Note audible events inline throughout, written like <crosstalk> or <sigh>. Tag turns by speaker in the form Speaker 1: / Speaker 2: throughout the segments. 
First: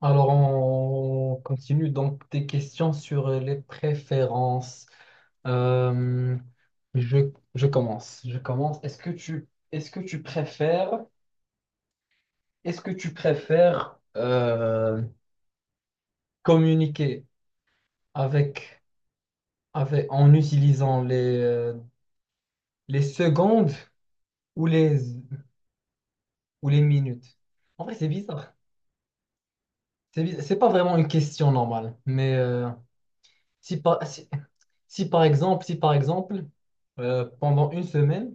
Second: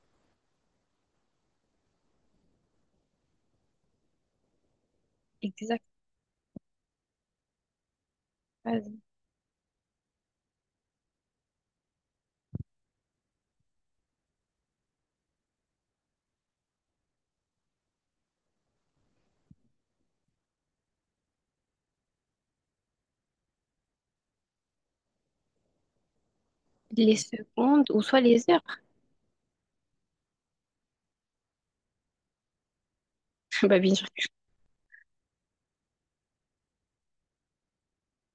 Speaker 1: Alors, on continue donc tes questions sur les préférences.
Speaker 2: Exact.
Speaker 1: Euh, je, je commence. Je commence.
Speaker 2: Vas-y.
Speaker 1: Est-ce que tu préfères, est-ce que tu préfères communiquer avec, avec, en utilisant les secondes ou les, ou les
Speaker 2: Les
Speaker 1: minutes? En
Speaker 2: secondes
Speaker 1: vrai,
Speaker 2: ou
Speaker 1: c'est
Speaker 2: soit les
Speaker 1: bizarre.
Speaker 2: heures.
Speaker 1: C'est bizarre. C'est pas vraiment une question normale, mais
Speaker 2: <laughs>
Speaker 1: si,
Speaker 2: Bah, bien
Speaker 1: par-
Speaker 2: sûr.
Speaker 1: si- Si par exemple, si par exemple, pendant une semaine,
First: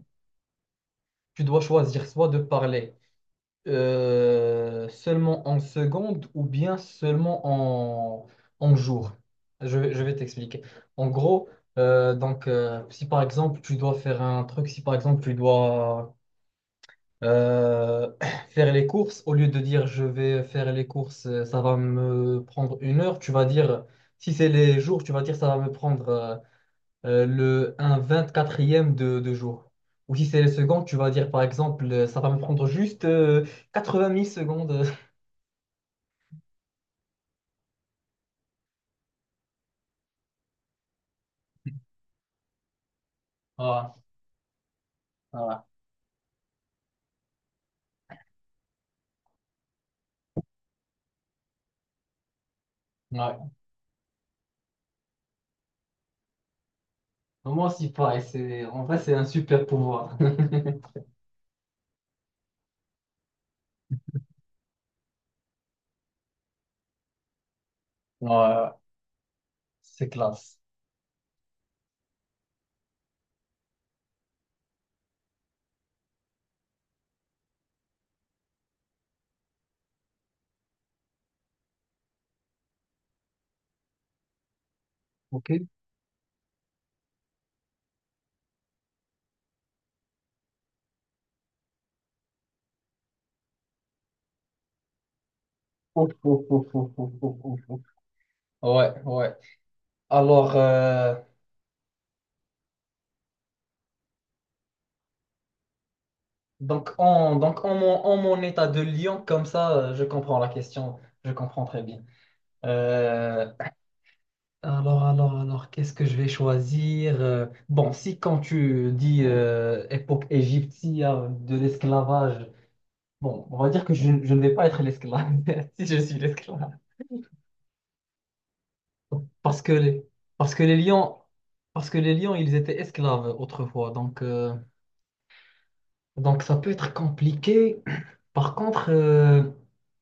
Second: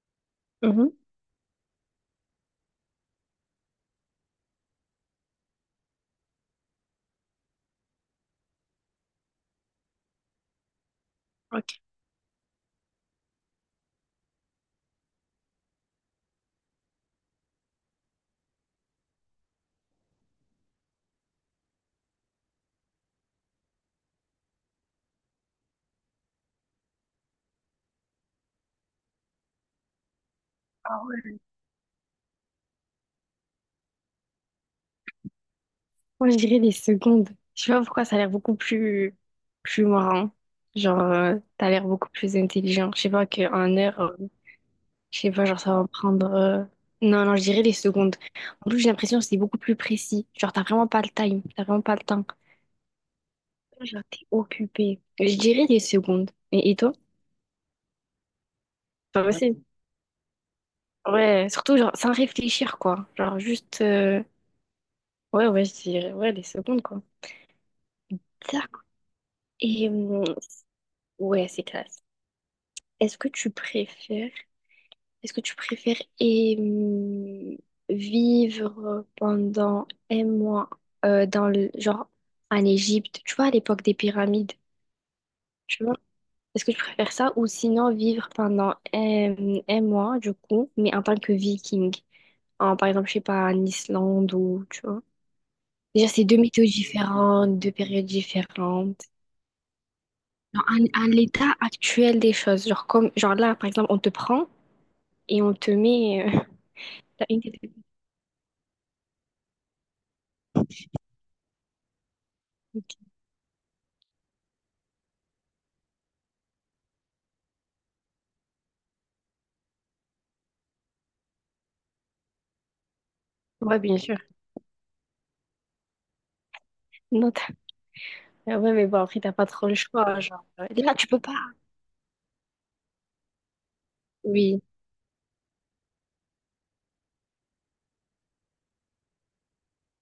Speaker 2: Mhm.
Speaker 1: tu dois choisir soit de parler seulement en secondes ou bien seulement en jours. Je vais t'expliquer. En gros,
Speaker 2: Ok.
Speaker 1: si par exemple, tu dois faire un truc, si par exemple, tu dois euh, <clears throat> faire les courses, au lieu de dire je vais faire les courses, ça va me prendre une heure, tu vas dire, si c'est les jours, tu vas dire ça va me prendre un vingt-quatrième de jour. Ou si c'est les secondes, tu
Speaker 2: Ah
Speaker 1: vas dire
Speaker 2: ouais.
Speaker 1: par exemple, ça va me prendre juste 20 000 secondes. <laughs>
Speaker 2: Moi, je dirais les secondes. Je sais pas pourquoi ça a l'air beaucoup plus, plus marrant. Genre, t'as l'air beaucoup plus intelligent. Je sais pas qu'en
Speaker 1: Voilà,
Speaker 2: heure, je sais pas, genre,
Speaker 1: voilà.
Speaker 2: ça va me prendre. Non, non, je dirais les secondes. En plus, j'ai l'impression que c'est beaucoup plus précis. Genre, t'as vraiment pas le time. T'as vraiment pas le temps.
Speaker 1: Ouais.
Speaker 2: Genre, t'es occupé. Je dirais les secondes. Et toi?
Speaker 1: Moi aussi, pareil. C'est, en vrai, c'est
Speaker 2: Pas
Speaker 1: un
Speaker 2: ouais, facile.
Speaker 1: super pouvoir. <laughs>
Speaker 2: Ouais, surtout, genre, sans réfléchir, quoi. Genre, juste. Ouais, ouais, je dirais, ouais, les secondes, quoi.
Speaker 1: Ouais,
Speaker 2: D'accord. Et
Speaker 1: c'est classe.
Speaker 2: ouais, c'est classe. Est-ce que tu préfères, est-ce que tu préfères et, vivre pendant un mois dans le genre en Égypte, tu vois, à l'époque des pyramides,
Speaker 1: Ok. <laughs>
Speaker 2: tu vois? Est-ce que tu préfères ça ou sinon vivre pendant un, un mois, du coup, mais en tant que viking, en par exemple, je sais pas, en Islande ou tu vois? Déjà,
Speaker 1: Ouf,
Speaker 2: c'est deux
Speaker 1: ouf,
Speaker 2: météos
Speaker 1: ouf, ouf, ouf, ouf, ouf,
Speaker 2: différentes, deux
Speaker 1: ouf.
Speaker 2: périodes
Speaker 1: Ouais,
Speaker 2: différentes.
Speaker 1: ouais. Alors,
Speaker 2: Genre, à
Speaker 1: euh,
Speaker 2: l'état actuel des choses. Genre, comme, genre là, par exemple, on te prend et on te met.
Speaker 1: donc,
Speaker 2: <laughs> T'as
Speaker 1: en,
Speaker 2: une
Speaker 1: donc
Speaker 2: tête-
Speaker 1: en, mon, en mon état de lion, comme ça, je comprends la question. Je comprends très bien. Euh, alors, qu'est-ce que je vais choisir? Bon, si quand tu dis époque égyptienne de l'esclavage, bon, on va
Speaker 2: Ouais,
Speaker 1: dire que
Speaker 2: bien sûr.
Speaker 1: je ne vais pas être l'esclave, <laughs> si je suis l'esclave.
Speaker 2: Non, t'as- Ah ouais, mais bon, après, t'as pas
Speaker 1: Parce
Speaker 2: trop
Speaker 1: que
Speaker 2: le
Speaker 1: les,
Speaker 2: choix. Genre,
Speaker 1: parce que les
Speaker 2: là, tu
Speaker 1: lions,
Speaker 2: peux pas.
Speaker 1: parce que les lions, ils étaient esclaves autrefois, donc, euh,
Speaker 2: Oui.
Speaker 1: donc ça peut être compliqué. Par contre,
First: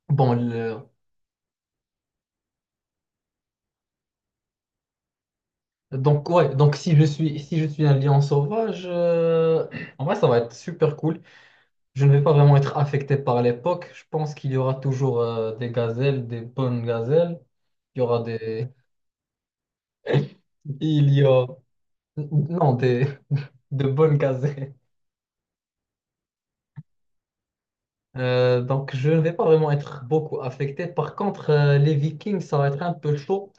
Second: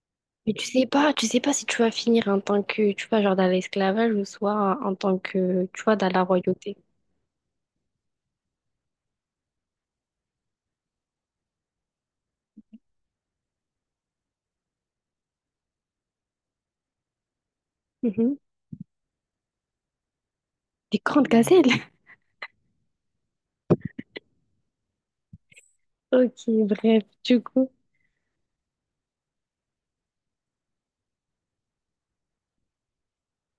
Speaker 1: bon,
Speaker 2: Mais
Speaker 1: le-
Speaker 2: tu sais pas si tu vas finir en tant que, tu vois, genre dans l'esclavage ou soit en tant que, tu vois, dans la
Speaker 1: donc ouais, donc
Speaker 2: royauté.
Speaker 1: si je suis un lion sauvage, en vrai, ça va être super cool. Je ne vais pas vraiment être affecté par l'époque. Je pense qu'il y aura toujours des gazelles, des bonnes gazelles. Il y aura
Speaker 2: Mhm.
Speaker 1: des... <laughs>
Speaker 2: Des
Speaker 1: Il y
Speaker 2: grandes
Speaker 1: a...
Speaker 2: gazelles. <laughs>
Speaker 1: Non, des... de bonnes gazelles.
Speaker 2: Ok, bref, du coup.
Speaker 1: Donc, je ne vais pas vraiment être beaucoup affecté. Par contre, les Vikings, ça va être un peu chaud.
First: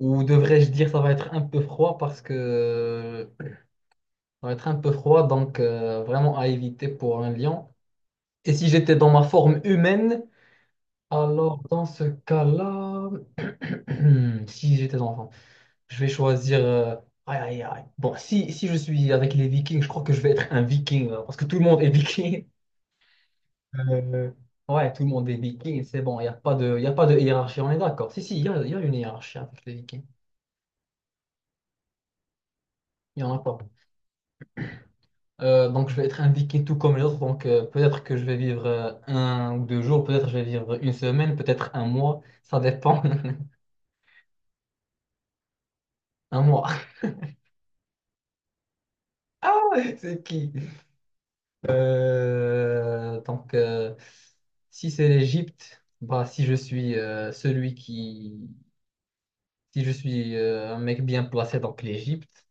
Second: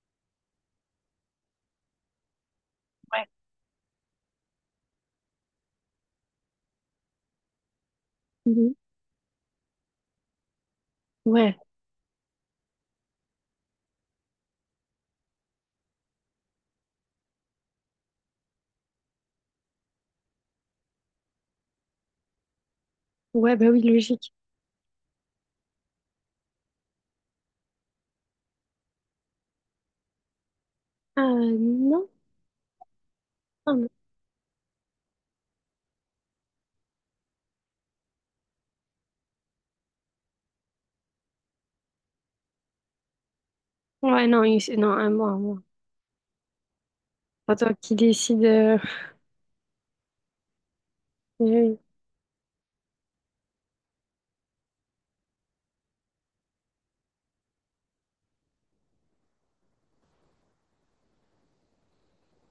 Speaker 1: Ou devrais-je dire, ça va être un peu froid parce que...
Speaker 2: Ouais.
Speaker 1: Ça va être un peu froid, donc vraiment à éviter pour un lion. Et si
Speaker 2: Mhm.
Speaker 1: j'étais dans ma forme humaine,
Speaker 2: Ouais,
Speaker 1: alors dans ce cas-là... <clears throat> Si j'étais enfant. Je vais choisir. Aïe, aïe, aïe. Bon, si je suis avec les Vikings, je crois que je vais être un Viking, hein, parce que tout le monde est Viking.
Speaker 2: ouais, bah oui,
Speaker 1: Euh,
Speaker 2: logique.
Speaker 1: Ouais, tout le monde est Viking. C'est bon, il a pas de hiérarchie. On est d'accord. Si, il y a une hiérarchie avec les Vikings.
Speaker 2: Ah non,
Speaker 1: Il n'y en a pas.
Speaker 2: non, non.
Speaker 1: Donc, je vais être un Viking tout comme les autres. Donc, peut-être que je vais vivre un ou deux jours. Peut-être je vais vivre une semaine. Peut-être un mois. Ça dépend. <laughs>
Speaker 2: Ouais, non, il- non, un mois, un mois.
Speaker 1: Un mois. <laughs>
Speaker 2: Pas toi qui décide.
Speaker 1: Ah, ouais, c'est qui?
Speaker 2: Oui, oui,
Speaker 1: Euh, donc, euh, si c'est l'Égypte, bah, si je suis celui qui... Si je suis un mec bien placé, donc l'Égypte,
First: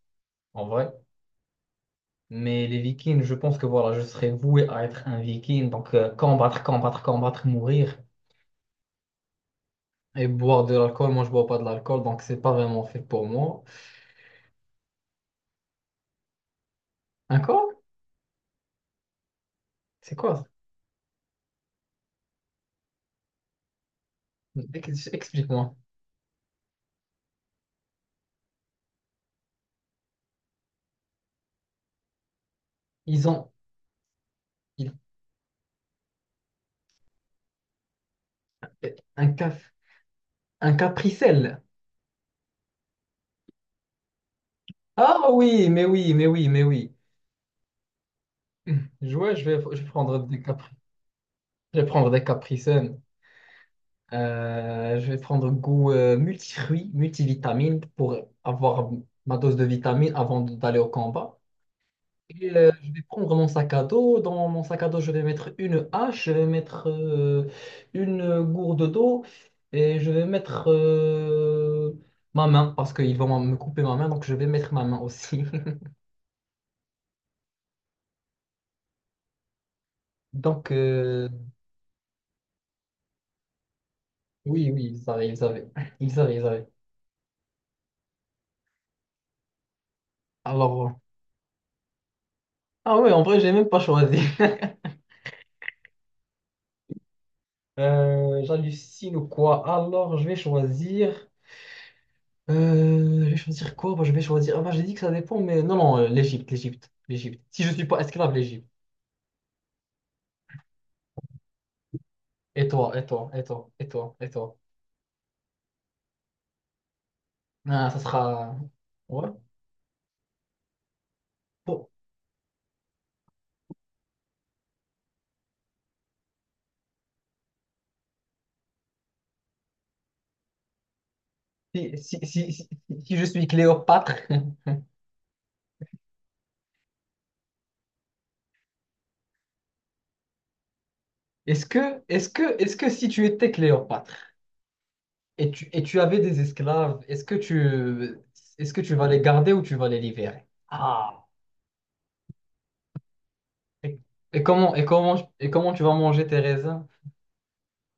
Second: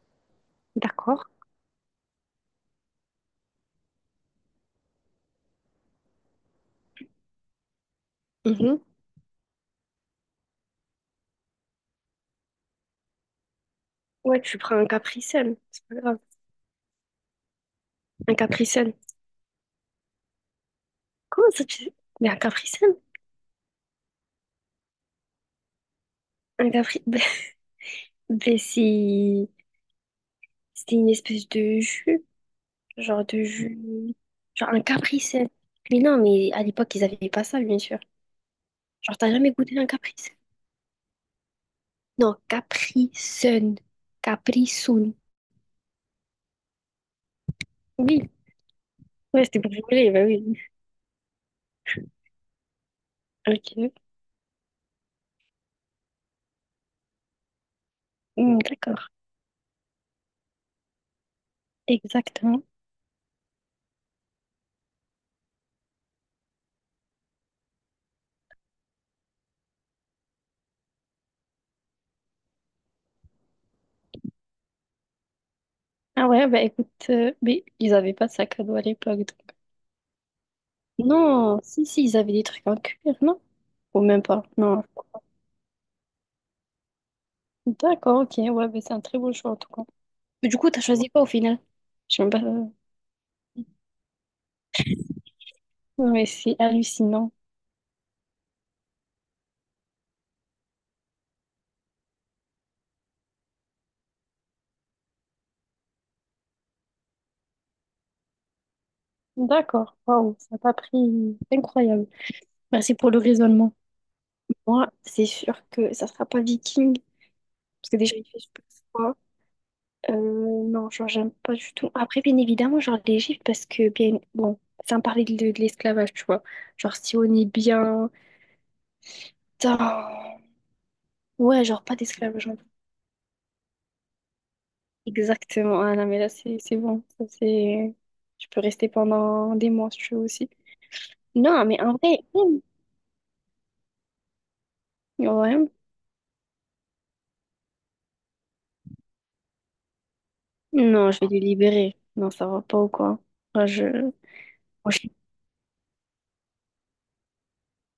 Speaker 1: en vrai.
Speaker 2: d'accord.
Speaker 1: Mais les Vikings, je pense que voilà, je serais voué à être un Viking. Donc, combattre, combattre, combattre, mourir.
Speaker 2: Mhm.
Speaker 1: Et boire de l'alcool, moi, je bois pas de l'alcool, donc c'est pas vraiment fait pour moi.
Speaker 2: Ouais, tu prends un capricène, c'est pas grave.
Speaker 1: Un corps?
Speaker 2: Un capricène.
Speaker 1: C'est quoi?
Speaker 2: Comment ça tu... sais? Mais un capricène?
Speaker 1: Explique-moi.
Speaker 2: Un capri... <laughs> Ben, ben, c'est... C'est une espèce
Speaker 1: Ils
Speaker 2: de
Speaker 1: ont
Speaker 2: jus... Genre un
Speaker 1: ils-
Speaker 2: capricène. Mais non, mais à l'époque, ils avaient pas ça, bien sûr. Genre,
Speaker 1: un,
Speaker 2: t'as jamais
Speaker 1: caf
Speaker 2: goûté un capricène?
Speaker 1: un capricelle.
Speaker 2: Non, capricène. Capricène.
Speaker 1: Ah oui, mais oui, mais oui, mais oui.
Speaker 2: Oui,
Speaker 1: Ouais,
Speaker 2: ouais,
Speaker 1: je
Speaker 2: c'était
Speaker 1: vais,
Speaker 2: pour
Speaker 1: je vais
Speaker 2: rigoler, bah
Speaker 1: prendre des
Speaker 2: oui.
Speaker 1: capri, je vais prendre des capricènes.
Speaker 2: Ok,
Speaker 1: Je vais prendre goût multifruits, multivitamines pour
Speaker 2: hmm,
Speaker 1: avoir
Speaker 2: d'accord.
Speaker 1: ma dose de vitamines avant d'aller au combat. Et,
Speaker 2: Exactement.
Speaker 1: je vais prendre mon sac à dos. Dans mon sac à dos, je vais mettre une hache, je vais mettre une gourde d'eau et je vais mettre ma main parce qu'ils vont me couper ma main, donc je vais mettre ma main aussi. <laughs>
Speaker 2: Ah ouais, bah écoute, mais ils avaient pas de sac à dos à l'époque.
Speaker 1: Donc,
Speaker 2: Non, si, si, ils avaient des trucs en cuir, non? Ou même pas,
Speaker 1: oui,
Speaker 2: non.
Speaker 1: oui, ils arrivent, ils arrivent.
Speaker 2: D'accord, ok, ouais, mais c'est un très beau choix en tout cas. Mais du coup, t'as
Speaker 1: Alors,
Speaker 2: choisi quoi au final? Je sais même pas.
Speaker 1: ah ouais, en vrai, j'ai même pas choisi. <laughs>
Speaker 2: Ouais, c'est hallucinant.
Speaker 1: J'hallucine ou quoi? Alors, je vais choisir. Je vais choisir quoi? Bah, je vais choisir. Ah bah, j'ai dit que ça dépend, mais non, l'Égypte, l'Égypte, l'Égypte. Si je suis pas esclave, l'Égypte.
Speaker 2: D'accord, waouh, ça t'a pris incroyable.
Speaker 1: Et
Speaker 2: Merci
Speaker 1: toi, et
Speaker 2: pour le
Speaker 1: toi, et toi,
Speaker 2: raisonnement.
Speaker 1: et toi, et toi.
Speaker 2: Moi, c'est sûr que ça sera pas viking,
Speaker 1: Ah,
Speaker 2: parce que
Speaker 1: ça
Speaker 2: déjà, il fait
Speaker 1: sera.
Speaker 2: super froid.
Speaker 1: Ouais.
Speaker 2: Euh, non, genre, j'aime pas du
Speaker 1: Bon.
Speaker 2: tout. Après, bien évidemment, genre, l'Égypte, parce que, bien, bon, sans parler de l'esclavage, tu vois. Genre, si on est bien. Putain. Ouais, genre,
Speaker 1: Si,
Speaker 2: pas
Speaker 1: si,
Speaker 2: d'esclavage.
Speaker 1: si, si, si je suis Cléopâtre,
Speaker 2: Exactement. Ah non, mais là, c'est bon. Ça, c'est... Je peux rester pendant des mois si je veux aussi.
Speaker 1: <laughs> est-ce
Speaker 2: Non, mais en
Speaker 1: que,
Speaker 2: vrai,
Speaker 1: est-ce que si tu étais Cléopâtre et tu,
Speaker 2: ouais.
Speaker 1: et tu avais des esclaves, est-ce que tu vas les garder ou tu vas les libérer?
Speaker 2: Non, je
Speaker 1: Ah.
Speaker 2: vais les libérer. Non, ça va pas ou quoi? Moi,
Speaker 1: Et,
Speaker 2: je... moi, je...
Speaker 1: et comment tu vas manger tes raisins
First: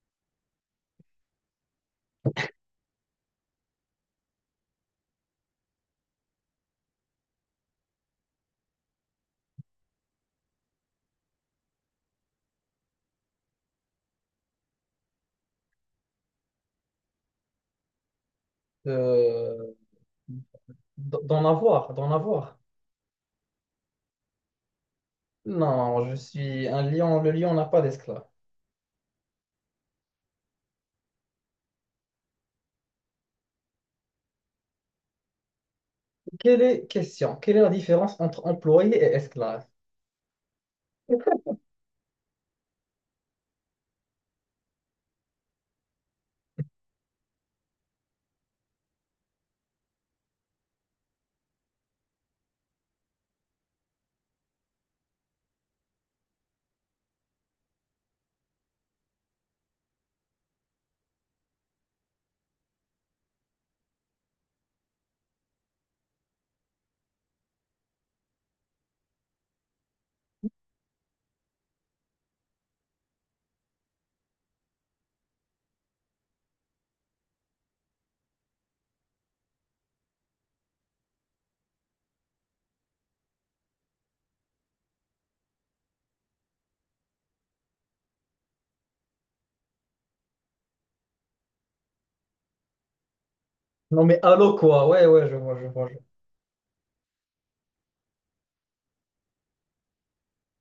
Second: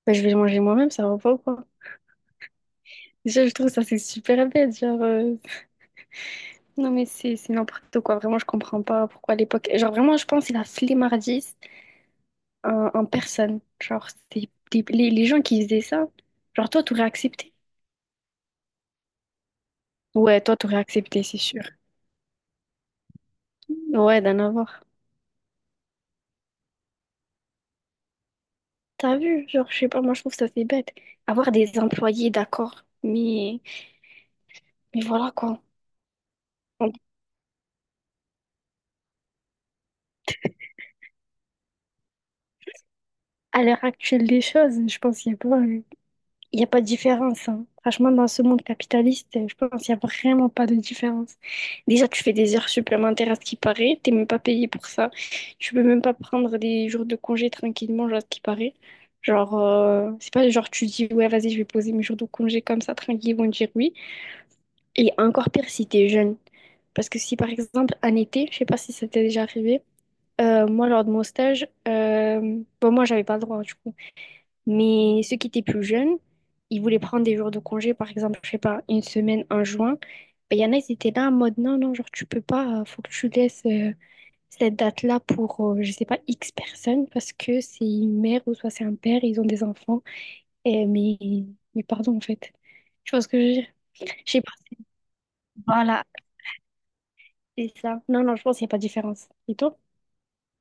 Speaker 2: bah, je vais le manger moi-même, ça va pas ou quoi? Déjà, je trouve ça, c'est super bête. Genre, non, mais c'est n'importe quoi. Vraiment, je comprends pas pourquoi à l'époque. Genre, vraiment, je pense que c'est la flemmardise en, en personne. Genre, c'est des- les gens qui faisaient ça, genre, toi, t'aurais accepté.
Speaker 1: euh,
Speaker 2: Ouais, toi, t'aurais
Speaker 1: d-
Speaker 2: accepté, c'est
Speaker 1: d'en
Speaker 2: sûr.
Speaker 1: avoir, d'en avoir?
Speaker 2: Ouais, d'en avoir.
Speaker 1: Non, je suis un lion. Le lion n'a pas d'esclave.
Speaker 2: T'as vu, genre, je sais pas, moi je trouve ça c'est bête. Avoir des employés, d'accord, mais voilà quoi.
Speaker 1: Quelle est, question, quelle est la différence entre employé et esclave?
Speaker 2: À l'heure actuelle des choses, je pense qu'il n'y a pas, il y a pas de différence, hein. Franchement, dans ce monde capitaliste, je pense qu'il n'y a vraiment pas de différence. Déjà, tu fais des heures supplémentaires à ce qui paraît, t'es même pas payé pour ça. Tu peux même pas prendre des jours de congé tranquillement, genre, à ce qui paraît. Genre, c'est pas genre tu dis, ouais, vas-y, je vais poser mes jours de congé comme ça, tranquille, ils vont dire oui. Et encore pire si t'es jeune. Parce que si par exemple en été, je sais pas si ça t'est déjà arrivé, moi lors de mon stage, bon moi j'avais pas le droit du coup, mais ceux qui étaient plus jeunes, ils voulaient prendre des jours de congé, par exemple, je sais pas, une semaine en juin, ben y en a ils étaient là en mode non, non, genre tu peux pas, faut que tu laisses cette date-là pour, je sais pas, X personnes, parce que c'est une mère ou soit c'est un père, ils ont des enfants, et, mais pardon en fait, je ce que je veux dire.
Speaker 1: Non, mais
Speaker 2: Je sais pas.
Speaker 1: allô quoi? Ouais, ouais, je vois, je vois.
Speaker 2: Voilà, c'est ça. Non, non, je pense qu'il n'y a pas de différence. Et toi?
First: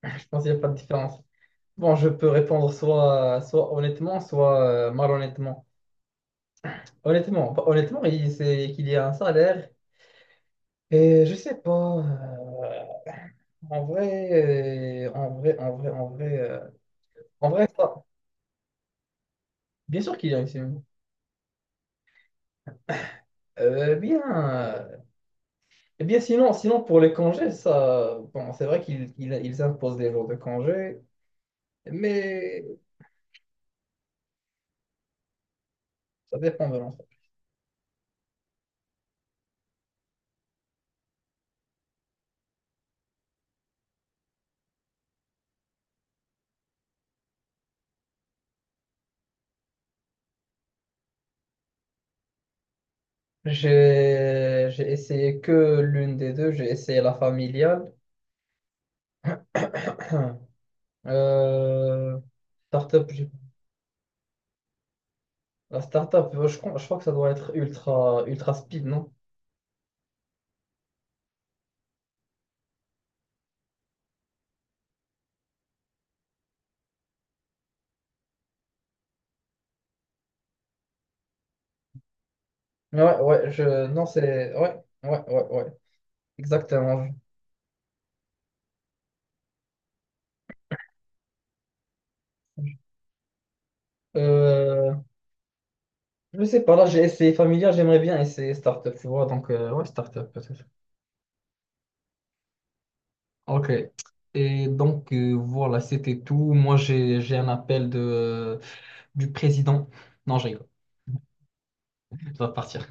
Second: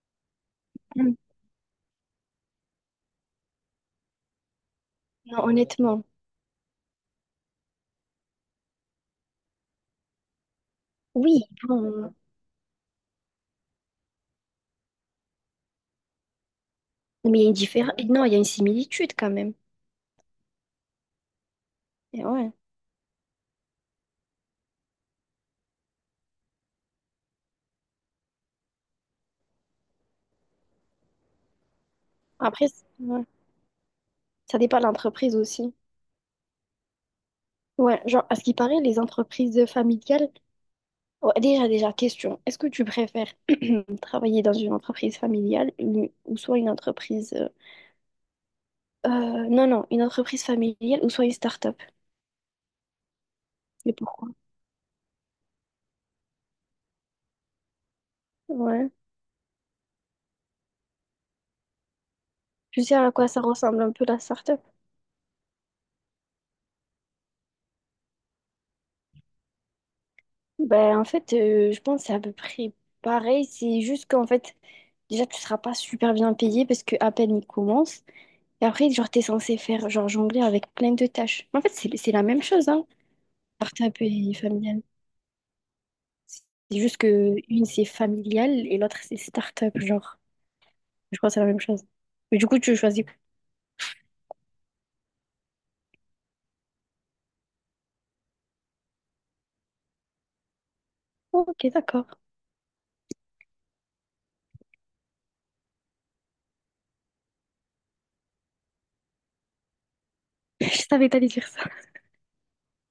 Speaker 1: Je pense qu'il n'y a pas de
Speaker 2: Mm.
Speaker 1: différence. Bon, je peux répondre soit honnêtement, soit
Speaker 2: Non,
Speaker 1: malhonnêtement.
Speaker 2: honnêtement.
Speaker 1: Honnêtement, bah, honnêtement, c'est qu'il y a un salaire. Et je
Speaker 2: Oui,
Speaker 1: sais pas.
Speaker 2: bon.
Speaker 1: En vrai, en vrai, en vrai, en vrai,
Speaker 2: Mais il y a
Speaker 1: en
Speaker 2: une
Speaker 1: vrai,
Speaker 2: différence.
Speaker 1: ça.
Speaker 2: Non, il y a une similitude quand même.
Speaker 1: Bien sûr qu'il y a une semaine.
Speaker 2: Et ouais.
Speaker 1: Euh, bien, euh, eh bien sinon, sinon, pour les congés, ça, bon, c'est vrai qu'ils ils, ils imposent des jours de congés, mais
Speaker 2: Après, c- ouais, ça dépend de l'entreprise aussi.
Speaker 1: ça dépend de l'enfant.
Speaker 2: Ouais, genre, à ce qui paraît, les entreprises familiales. Ouais, déjà, déjà, question. Est-ce que tu préfères <clears throat> travailler dans une entreprise familiale une- ou soit une entreprise. euh, non, non, une entreprise familiale ou soit une start-up? Et pourquoi?
Speaker 1: J'ai essayé que l'une des deux, j'ai essayé la familiale.
Speaker 2: Ouais.
Speaker 1: <clears throat> Euh,
Speaker 2: Je sais
Speaker 1: startup,
Speaker 2: à quoi
Speaker 1: j'ai-
Speaker 2: ça ressemble un peu la start-up.
Speaker 1: la startup, je crois que ça doit être ultra, ultra speed, non?
Speaker 2: Ben, en fait, je pense que c'est à peu près pareil. C'est juste qu'en fait, déjà, tu seras pas super bien payé parce que à peine il commence. Et après, genre, t'es censé faire, genre, jongler avec plein de tâches. En fait, c'est la même chose, hein.
Speaker 1: Ouais, ouais, je,
Speaker 2: Start-up
Speaker 1: non,
Speaker 2: et
Speaker 1: c'est, ouais,
Speaker 2: familial.
Speaker 1: ouais, ouais, ouais,
Speaker 2: C'est juste
Speaker 1: exactement.
Speaker 2: que une, c'est familial et l'autre, c'est start-up, genre. Je crois que c'est la même chose. Mais du coup, tu choisis.
Speaker 1: Euh, Je sais pas, là j'ai essayé familial, j'aimerais bien essayer startup, tu vois, donc ouais, startup peut-être.
Speaker 2: Ok, d'accord.
Speaker 1: Ok. Et donc voilà, c'était tout. Moi j'ai un appel du président. Non, je
Speaker 2: <laughs>
Speaker 1: rigole,
Speaker 2: Je savais que t'allais dire ça.
Speaker 1: je dois partir.